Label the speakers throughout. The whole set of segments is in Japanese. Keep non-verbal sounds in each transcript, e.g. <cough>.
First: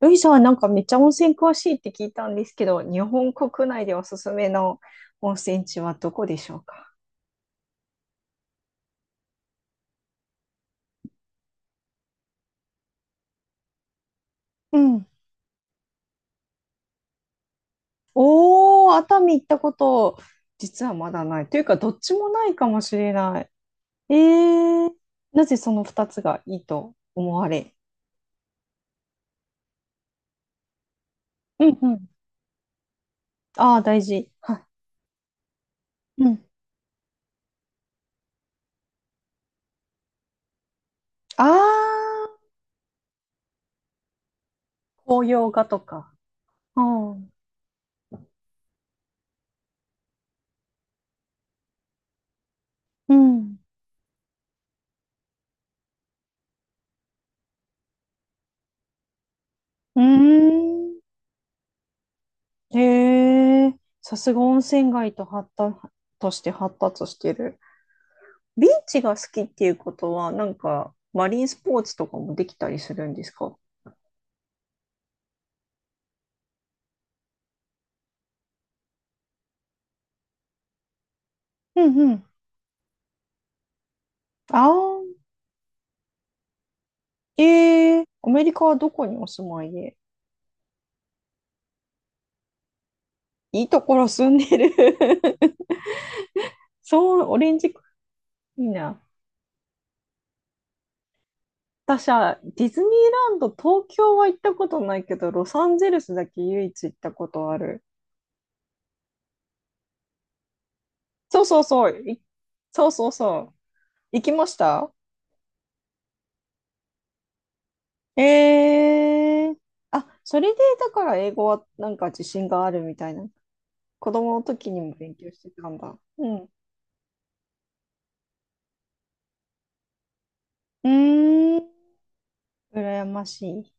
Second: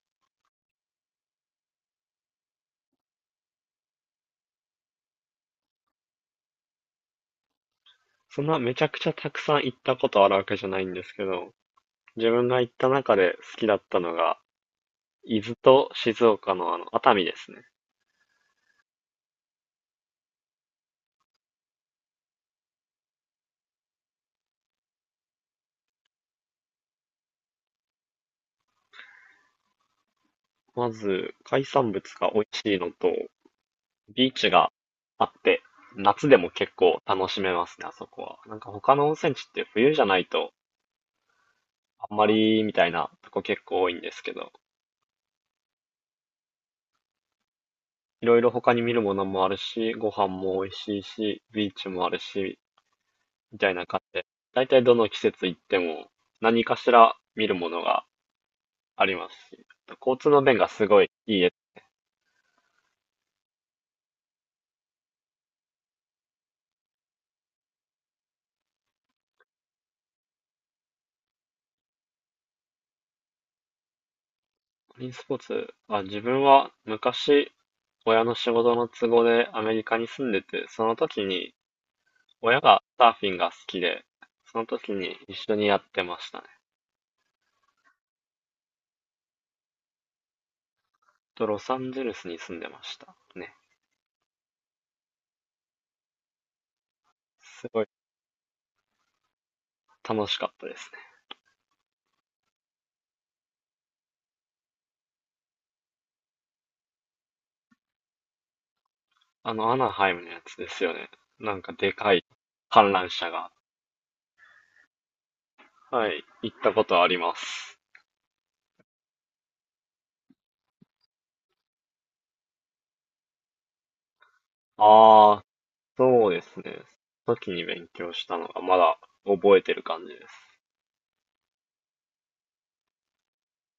Speaker 1: ルイさんはなんかめっちゃ温泉詳しいって聞いたんですけど、日本国内でおすすめの温泉地はどこでしょうか？
Speaker 2: そんなめちゃくちゃたくさん行ったことあるわけじゃないんですけど、自分が行った中で好きだったのが、
Speaker 1: うん。
Speaker 2: 伊豆と静岡の熱海ですね。
Speaker 1: おー、熱海行ったこと、実はまだない。というか、どっちもないかもしれない。えー、なぜその2つがいいと思われ？
Speaker 2: まず、海
Speaker 1: うんう
Speaker 2: 産
Speaker 1: ん。
Speaker 2: 物が美味しいのと、
Speaker 1: ああ、大事。
Speaker 2: ビーチ
Speaker 1: は
Speaker 2: があって、
Speaker 1: い。う
Speaker 2: 夏で
Speaker 1: ん。
Speaker 2: も結構楽しめますね、あそこは。なんか他の温泉地って冬じゃないと、
Speaker 1: あ
Speaker 2: あんま
Speaker 1: あ、
Speaker 2: りみたいなとこ結構多いんですけど、
Speaker 1: 紅葉画とか。うん。
Speaker 2: いろいろ他に見るものもあるし、ご飯も美味しいし、ビーチもあるし、
Speaker 1: うん。
Speaker 2: みたいな感じで、だいたいどの季節行っても何かしら見るものがありますし、
Speaker 1: う
Speaker 2: 交通の便
Speaker 1: ー
Speaker 2: がすごいいいです。
Speaker 1: ん。へえ、さすが温泉街と発達として発達してる。ビーチが好きっていうことは、なんか、マリンスポーツとかもできたりするんですか？
Speaker 2: マリンスポーツは自分は昔親の仕事の都合でアメリカに住んでて、その時に
Speaker 1: うんうん。
Speaker 2: 親がサーフィンが好きで、その
Speaker 1: あ
Speaker 2: 時に
Speaker 1: あ、
Speaker 2: 一緒にやってましたね。
Speaker 1: アメリカはどこにお住まいで？
Speaker 2: とロサンゼルスに住んでましたね。
Speaker 1: いいところ住んでる。 <laughs> そう、オレン
Speaker 2: す
Speaker 1: ジ、
Speaker 2: ごい
Speaker 1: いいな。
Speaker 2: 楽しかったですね。
Speaker 1: 私はディズニーランド、東京は行ったことないけど、ロサンゼルスだけ唯一行ったことある。
Speaker 2: あのアナハイムのやつですよね。
Speaker 1: そう
Speaker 2: な
Speaker 1: そ
Speaker 2: ん
Speaker 1: う
Speaker 2: か
Speaker 1: そ
Speaker 2: で
Speaker 1: う、
Speaker 2: か
Speaker 1: い
Speaker 2: い
Speaker 1: そう
Speaker 2: 観
Speaker 1: そ
Speaker 2: 覧
Speaker 1: う
Speaker 2: 車
Speaker 1: そ
Speaker 2: が。
Speaker 1: う。行きました。
Speaker 2: はい、行ったことあります。
Speaker 1: えー、あ、それでだから英語はなんか自信があるみたいな、子供の時にも勉強し
Speaker 2: ああ、
Speaker 1: てたんだ。う
Speaker 2: そう
Speaker 1: ん。
Speaker 2: で
Speaker 1: う
Speaker 2: すね。その時に勉強したのがまだ覚えてる感じです。
Speaker 1: ーん。羨ましい。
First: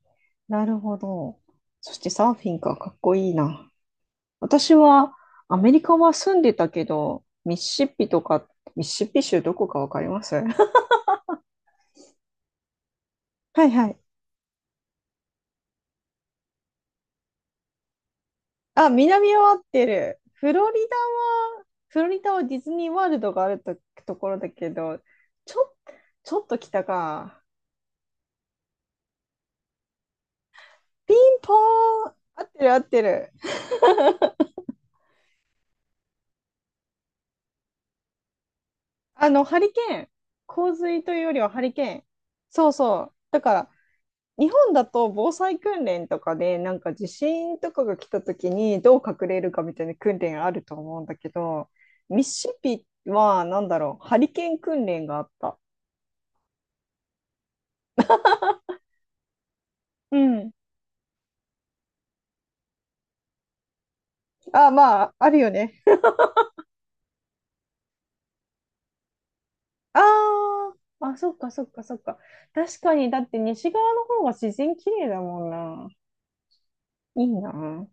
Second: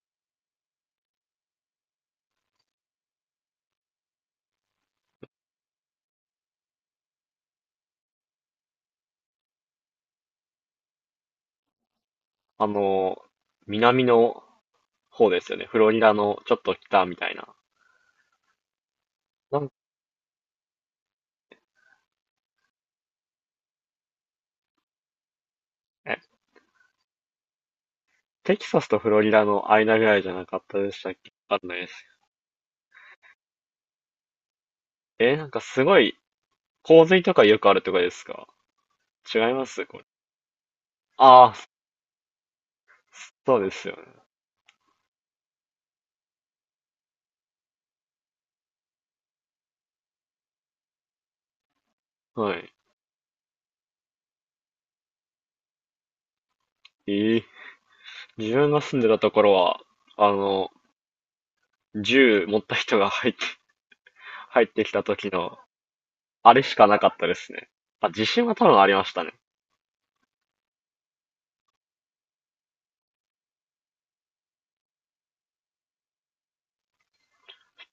Speaker 1: なるほど。そしてサーフィンか、かっこいいな。私はアメリカは住んでたけど、ミシシッピとか、ミシシッピ州どこかわかります？ <laughs>
Speaker 2: あの、
Speaker 1: はいはい。
Speaker 2: 南の方ですよね。フロリダのちょっと北みたいな。
Speaker 1: あ、南は合
Speaker 2: な
Speaker 1: っ
Speaker 2: ん
Speaker 1: てる。フロリダは、フロリダはディズニーワールドがあると、ところだけど、ちょ、
Speaker 2: え、
Speaker 1: ちょっと北か。
Speaker 2: テキサスとフロリダの間ぐらいじゃなかったでした
Speaker 1: ピ
Speaker 2: っけ、
Speaker 1: ンポ
Speaker 2: わかんないです。
Speaker 1: ーン、合ってる合ってる。
Speaker 2: えーなんかすごい、洪水とかよくあるとこですか？違い
Speaker 1: ハ
Speaker 2: ま
Speaker 1: リケ
Speaker 2: すこ
Speaker 1: ー
Speaker 2: れ。
Speaker 1: ン。洪水というよりは
Speaker 2: ああ、
Speaker 1: ハリケーン。そうそう。だか
Speaker 2: そう
Speaker 1: ら、
Speaker 2: ですよね。
Speaker 1: 日本だと防災訓練とかで、なんか地震とかが来た時にどう隠れるかみたいな訓練あると思うんだけど、ミシシッ
Speaker 2: はい。
Speaker 1: ピは、なんだろう、ハリケーン訓練があった。
Speaker 2: ええ、自分が住んでたところは、
Speaker 1: う
Speaker 2: あ
Speaker 1: ん。
Speaker 2: の、銃持った人が入っ
Speaker 1: あ、
Speaker 2: てき
Speaker 1: ま
Speaker 2: た
Speaker 1: あ、あ
Speaker 2: 時
Speaker 1: るよ
Speaker 2: の、
Speaker 1: ね。
Speaker 2: あれしかなかったですね。あ、地震は多分ありましたね。
Speaker 1: ああ、あ、そっかそっかそっか。確かに、だって西側の方が自然綺麗だもんな。いいな。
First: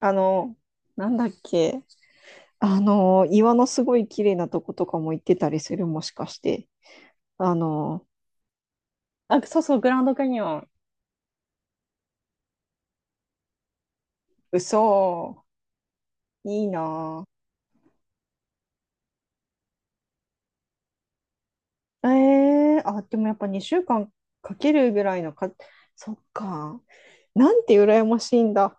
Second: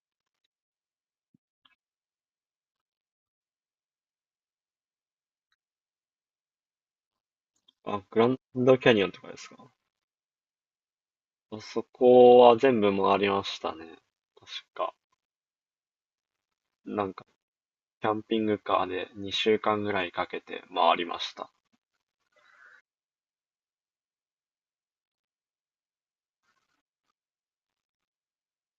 Speaker 1: あの、なんだっけ。岩のすごい綺麗なとことかも行ってたりする、もしかして。あ
Speaker 2: あ、
Speaker 1: の、
Speaker 2: グランドキャニオンとかで
Speaker 1: あ、
Speaker 2: す
Speaker 1: そう
Speaker 2: か。
Speaker 1: そう、グランドキャニオン。ー
Speaker 2: あそこは全部回りましたね。確か。
Speaker 1: 嘘、いい
Speaker 2: なん
Speaker 1: な
Speaker 2: か、キャンピングカーで2週間ぐらいかけて回りました。
Speaker 1: ぁ。あ、でもやっぱ2週間かんかけるぐらいのか、そっか。なんて羨ましいんだ。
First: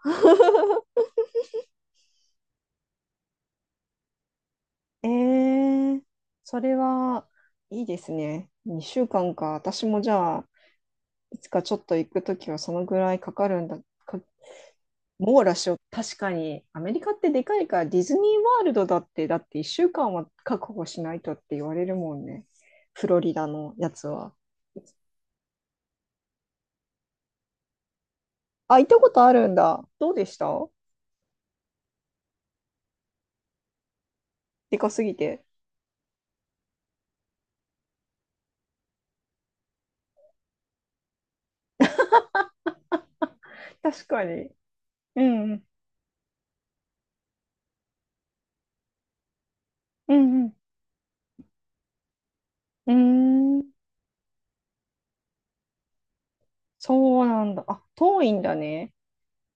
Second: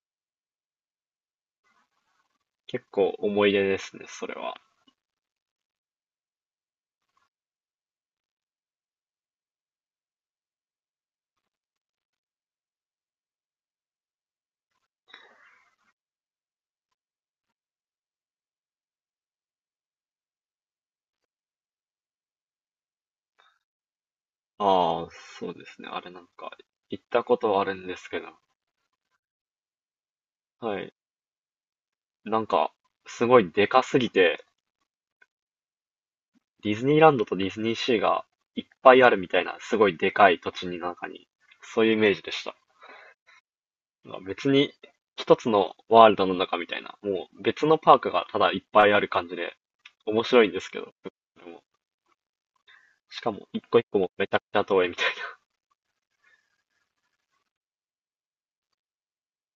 Speaker 2: 結構思い出ですね、それは。
Speaker 1: えー、それはいいですね。2週間かんか。私もじゃあ、いつかちょっと行くときはそのぐらいかかるんだ、か、網羅しよう。確かに、アメリカってでかいから、ディズニーワールドだって1週間は確保しないとって言われるもんね。フロリダのやつは。
Speaker 2: ああ、そうですね。あれなんか、行ったことはあるんですけど。
Speaker 1: あ、行ったことあるんだ。どうでした？
Speaker 2: はい。なんか、すごいでかすぎて、
Speaker 1: でかすぎて。
Speaker 2: ディズニーランドとディズニーシーがいっぱいあるみたいな、すごいでかい土地の中に、そういうイメージでした。
Speaker 1: 確
Speaker 2: まあ
Speaker 1: かに。
Speaker 2: 別に
Speaker 1: う
Speaker 2: 一つ
Speaker 1: んうん。
Speaker 2: のワールドの中みたいな、もう別のパークがただいっぱいある感じで、
Speaker 1: う
Speaker 2: 面白い
Speaker 1: ん
Speaker 2: んですけど、でも、
Speaker 1: う
Speaker 2: しかも
Speaker 1: ん。うー
Speaker 2: 一
Speaker 1: ん。
Speaker 2: 個一個もめちゃくちゃ遠いみたい
Speaker 1: そうなんだ。あ、遠いんだね。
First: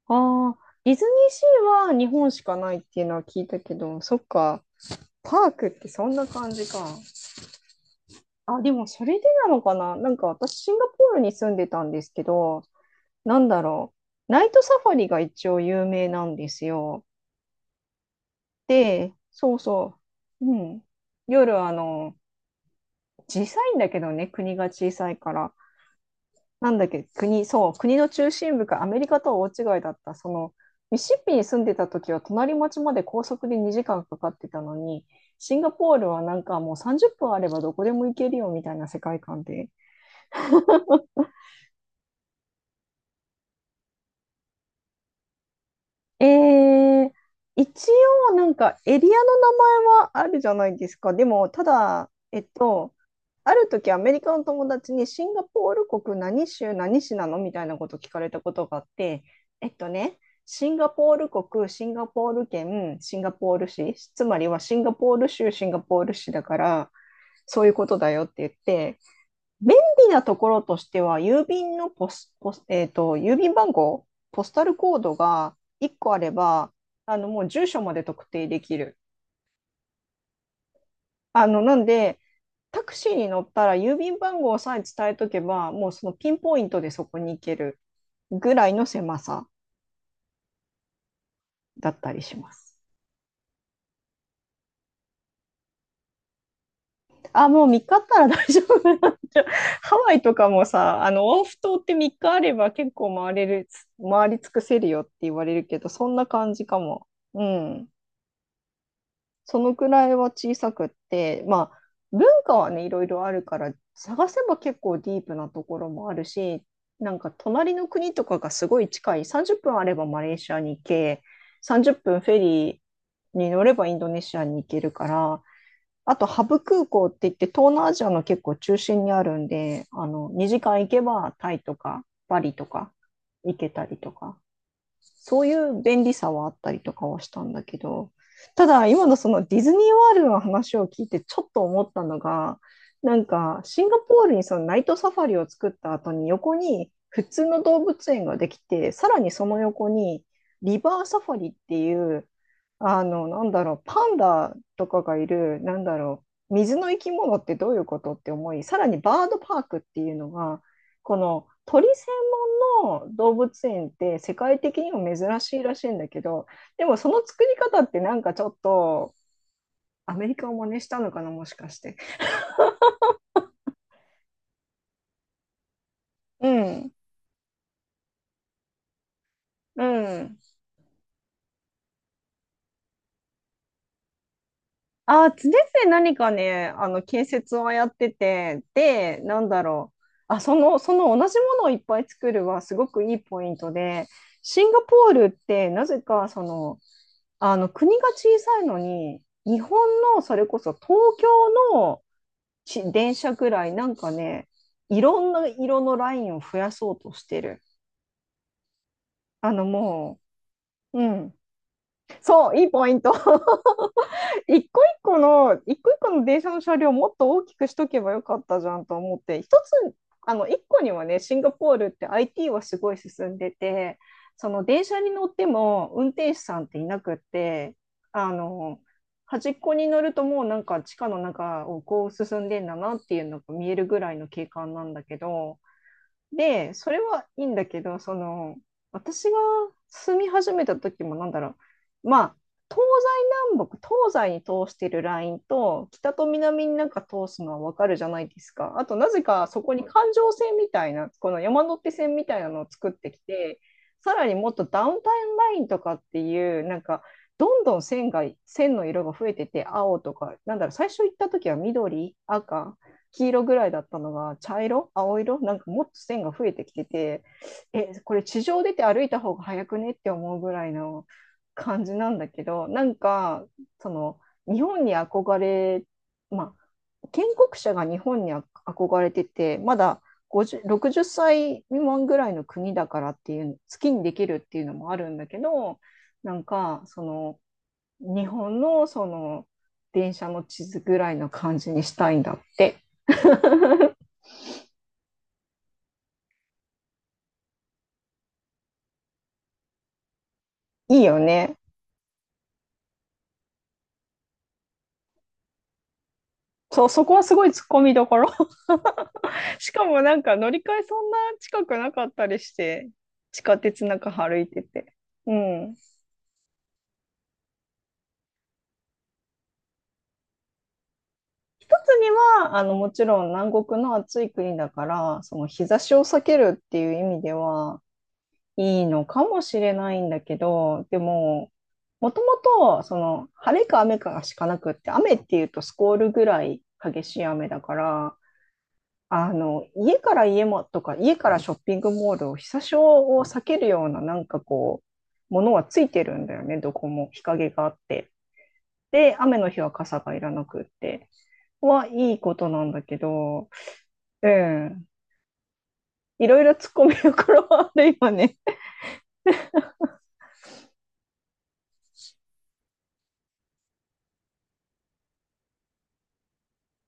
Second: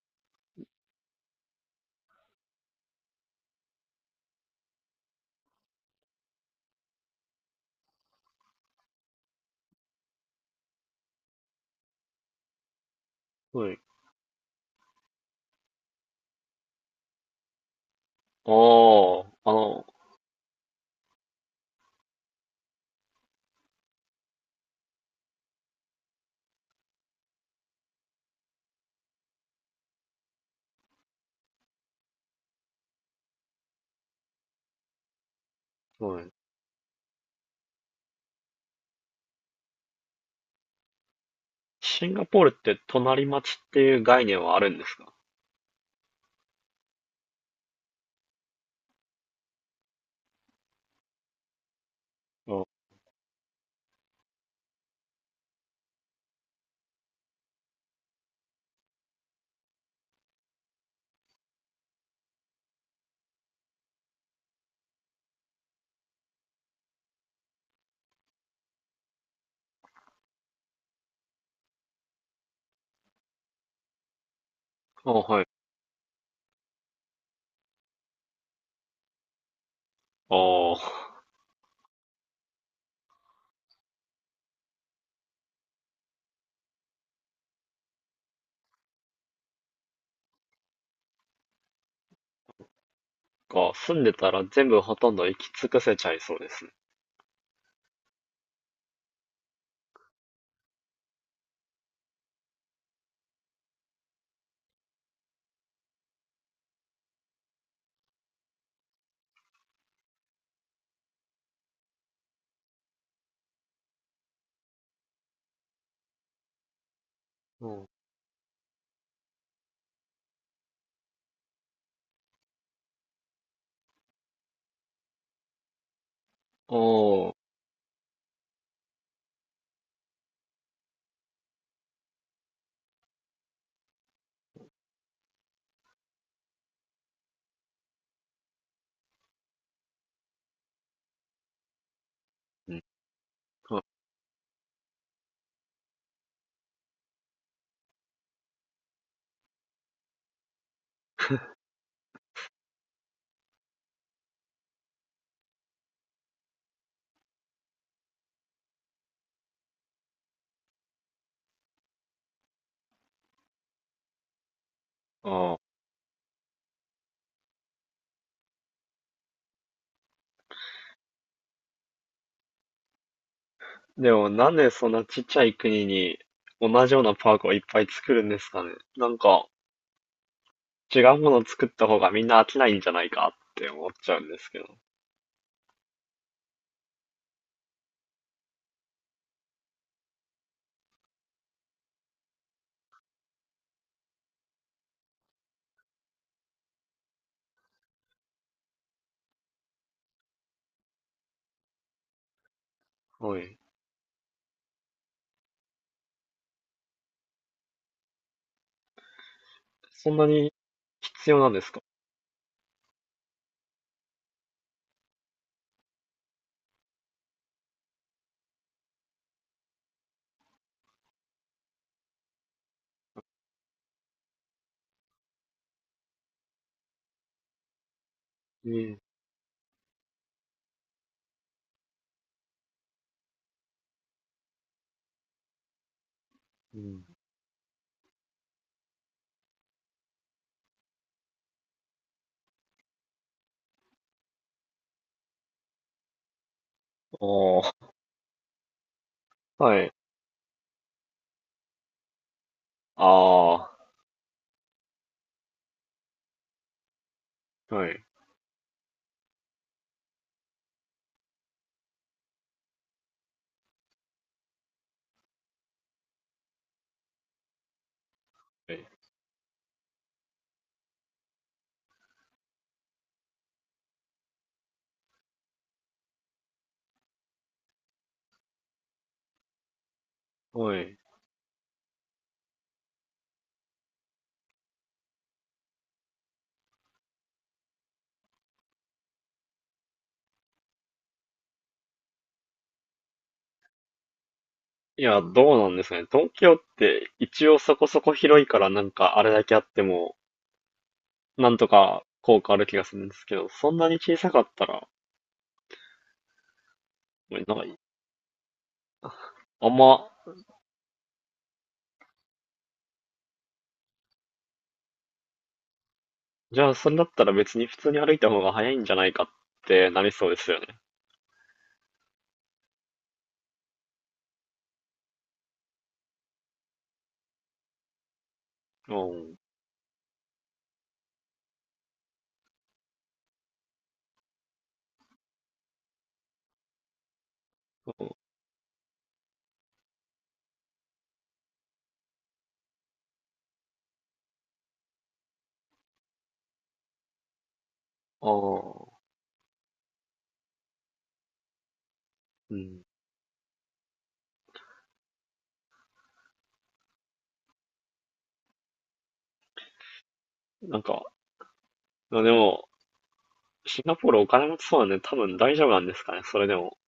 Speaker 1: ああ、ディズニーシーは日本しかないっていうのは聞いたけど、そっか。パークってそんな感じか。あ、でもそれでなのかな。なんか私、シンガポールに住んでたんですけど、なん
Speaker 2: な。
Speaker 1: だ
Speaker 2: はい。
Speaker 1: ろう。ナイトサファリが一応有名なんですよ。
Speaker 2: あ
Speaker 1: で、
Speaker 2: あ、
Speaker 1: そうそう。うん。夜、小さいんだけどね、国が小さいから。なんだっけ、国、そう、国の中心部か、アメリカとは大違いだった。ミシシッピに住んでた時は隣町まで高速で2時間かかってたのに、シンガポールは
Speaker 2: はい、
Speaker 1: なんかもう30分あればどこでも行けるよみたいな世界観で。
Speaker 2: シンガポールって隣町っていう概念はあるんですか？
Speaker 1: えー、一応なんかエリアの名前はあるじゃないですか。でも、ただ、ある時アメリカの友達にシンガポール国何州何市なのみたいなこと聞かれたことがあって、えっとね、シンガポール国、シンガポール県、シンガポール市、つまりはシンガポール州、シンガポール市だから、そういうことだよって言って、便利なところとしては、郵便のポス、ポス、えっと、郵便番号、ポスタルコー
Speaker 2: あ
Speaker 1: ド
Speaker 2: あ、はい。
Speaker 1: が1個あれば、もう住所まで特定できる。
Speaker 2: ああ、
Speaker 1: なんで、タクシーに乗ったら郵便番号さえ伝えとけば、もうそのピンポイントでそこに行けるぐらいの狭さだったりします。
Speaker 2: 住んでたら全部ほとんど行き尽くせちゃいそうですね。
Speaker 1: あ、もう3日あったら大丈夫なんじゃ。 <laughs> ハワイとかもさ、オアフ島って3日あれば結構回れる、回り尽くせるよって言われるけど、そんな感じかも。うん。そのくらいは小さくって、まあ、文化はね、いろいろあるから、探せば結構ディープなところもあるし、なんか
Speaker 2: う
Speaker 1: 隣
Speaker 2: ん。
Speaker 1: の
Speaker 2: あ
Speaker 1: 国とかがすごい近い、30分あればマレーシアに行け、30分フェリーに乗ればインドネシアに行けるから、あとハブ空港って言
Speaker 2: あ、
Speaker 1: って東南アジアの結構中心にあるんで、2時間行けばタイとかバリとか行けたりとか、そういう便利さはあったりとかはしたんだけど、ただ今のそのディズニーワールドの話を聞いてちょっと思ったのが、
Speaker 2: うん。
Speaker 1: なんか
Speaker 2: はい。
Speaker 1: シンガポールにそのナイトサファリを作った後に横に普通の動物園ができて、さらにその横にリバーサファリっ
Speaker 2: <laughs>
Speaker 1: ていう、なんだろう、パンダとかがいる、なんだろう、水の生き物ってどういうことって思い、さらにバードパークっていうのが、この鳥専門の動物園って世界的にも
Speaker 2: あ
Speaker 1: 珍しい
Speaker 2: あ。
Speaker 1: らしいんだけど、でもその作り方ってなんかちょっとアメリカを真似したのかな、もしかして。
Speaker 2: でもなんでそんなちっちゃい国に
Speaker 1: う
Speaker 2: 同
Speaker 1: ん、
Speaker 2: じようなパークをいっぱい作るんですかね。なんか
Speaker 1: うん。
Speaker 2: 違うものを作った方がみんな飽きないんじゃないかって思っちゃうんですけど。
Speaker 1: 常々何かね、あの建設をやってて、で、なんだろう。あ、その同じものをいっぱい作るはすごくいいポイントで、シンガポールってなぜかあの国が小さいのに、日本のそれこそ東京のし電車
Speaker 2: は
Speaker 1: ぐ
Speaker 2: い。
Speaker 1: らい、なんかね、いろんな色のラインを増やそうとしてる。あの
Speaker 2: そん
Speaker 1: も
Speaker 2: なに
Speaker 1: う、う
Speaker 2: 必
Speaker 1: ん、
Speaker 2: 要なんですか？
Speaker 1: そう、いいポイント。<laughs> 一個一個の電車の車両をもっと大きくしとけばよかったじゃんと思って、一つ、一個にはね、シンガポールって IT はすごい進んでて、その電車に乗っても運転手さんっていなくって、あ
Speaker 2: え
Speaker 1: の、
Speaker 2: え。
Speaker 1: 端っこに乗るともうなんか地下の中をこう進んでんだなっていうのが見えるぐらいの景観なんだけど、で、
Speaker 2: う
Speaker 1: それ
Speaker 2: ん。
Speaker 1: はいいんだけど、私が住み始めた時も、なんだろう、まあ、東西南北、東西に通してるラインと、北と南になんか通すのはわか
Speaker 2: あ
Speaker 1: るじゃないですか。あと、なぜかそ
Speaker 2: あ、
Speaker 1: こ
Speaker 2: は
Speaker 1: に
Speaker 2: い。
Speaker 1: 環状線みたいな、この山手線みたいなのを作ってきて、
Speaker 2: あ
Speaker 1: さらにもっとダウンタウンラインとかっていう、なんか、どん
Speaker 2: あ、
Speaker 1: どん
Speaker 2: はい。
Speaker 1: 線が、線の色が増えてて、青とか、なんだろう、最初行った時は緑、赤、黄色ぐらいだったのが茶色青色、なんかもっと線が増えてきてて、え、これ地上出
Speaker 2: は
Speaker 1: て
Speaker 2: い。
Speaker 1: 歩いた方が早くねって思うぐらいの感じなんだけど、なんかその、日本に憧れ、まあ建国者が日本に憧れてて、まだ50
Speaker 2: はい。
Speaker 1: 60歳未満ぐらいの国だからっていう、好きにできるっていうのもあるんだけど、なんかその、日本のその電車の地図ぐらいの感じにしたいんだって。
Speaker 2: いや、どうなんですかね。東京って一応そこそこ広いからなんかあれだけあっても、
Speaker 1: いいよ
Speaker 2: な
Speaker 1: ね。
Speaker 2: んとか効果ある気がするんですけど、そんなに小さかったら、
Speaker 1: そう、そこはす
Speaker 2: な
Speaker 1: ご
Speaker 2: ん
Speaker 1: い
Speaker 2: か
Speaker 1: 突っ込みどころ。<laughs>
Speaker 2: あ
Speaker 1: し
Speaker 2: ん
Speaker 1: かも
Speaker 2: ま
Speaker 1: なんか乗り換えそんな近くなかったりして、地下鉄なんか歩いてて。うん。一
Speaker 2: じゃあ、それだったら別に普通に歩いた方が早いんじゃないかってなりそうですよね。
Speaker 1: つには、もちろん南国の暑い国だから、その日差しを避けるっていう意味では、いい
Speaker 2: う
Speaker 1: のか
Speaker 2: ん。
Speaker 1: もしれないんだけど、でも、もともと、晴れか雨かしかなくって、雨っていうとスコールぐらい激しい雨だから、家から家もとか、家からショッピングモールを日差しを避けるような、なんかこう、ものはついてるんだよね、どこも日陰があって。
Speaker 2: ああ、
Speaker 1: で、雨の日は傘がいらなくって、はいいこと
Speaker 2: う
Speaker 1: なんだ
Speaker 2: ん。
Speaker 1: けど、うん、いろいろ突っ込みどころはあるよね。
Speaker 2: なんか、でも、シンガポールお金持ちそうなんで多分大丈夫なんですかね、それでも。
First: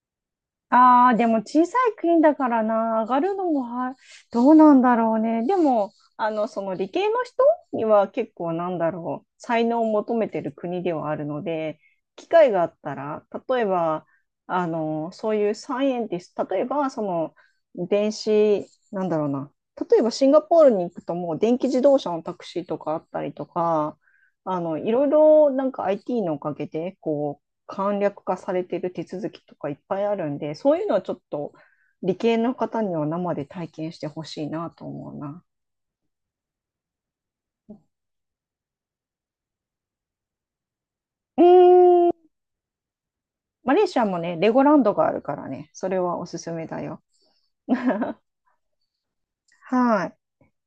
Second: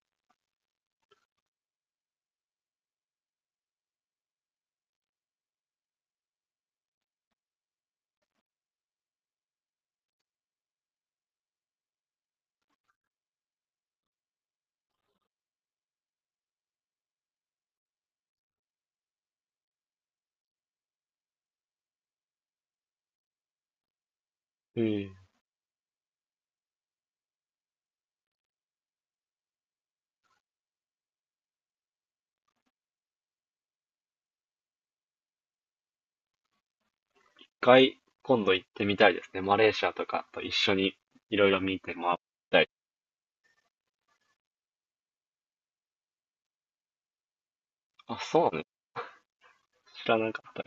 Speaker 1: ああ、でも小さい国だからな、上がるのもは、どうなんだろうね。でも、その理系の人には結構なんだろう、才能を求めてる国ではあるので、機会があったら、例えば、そういうサイエンティスト、例えば、その、電子、なんだろうな、例えばシンガポールに行くともう電気自動車のタクシーとかあったりとか、
Speaker 2: うん。
Speaker 1: いろい
Speaker 2: 一
Speaker 1: ろなんか IT のおかげで、こう、簡略化されている手続きとかいっぱいあるんで、そういうのはちょっと理系の方には生で体験してほしいなと思うな。
Speaker 2: 回、今度行ってみたいですね。マレーシアとかと一緒にい
Speaker 1: う
Speaker 2: ろいろ見て回
Speaker 1: ーん、
Speaker 2: りたい。
Speaker 1: マレーシアもね、レゴランドがあるからね、それはおすすめだよ。<laughs>
Speaker 2: あ、そうね。
Speaker 1: は
Speaker 2: 知
Speaker 1: い。
Speaker 2: らなかった。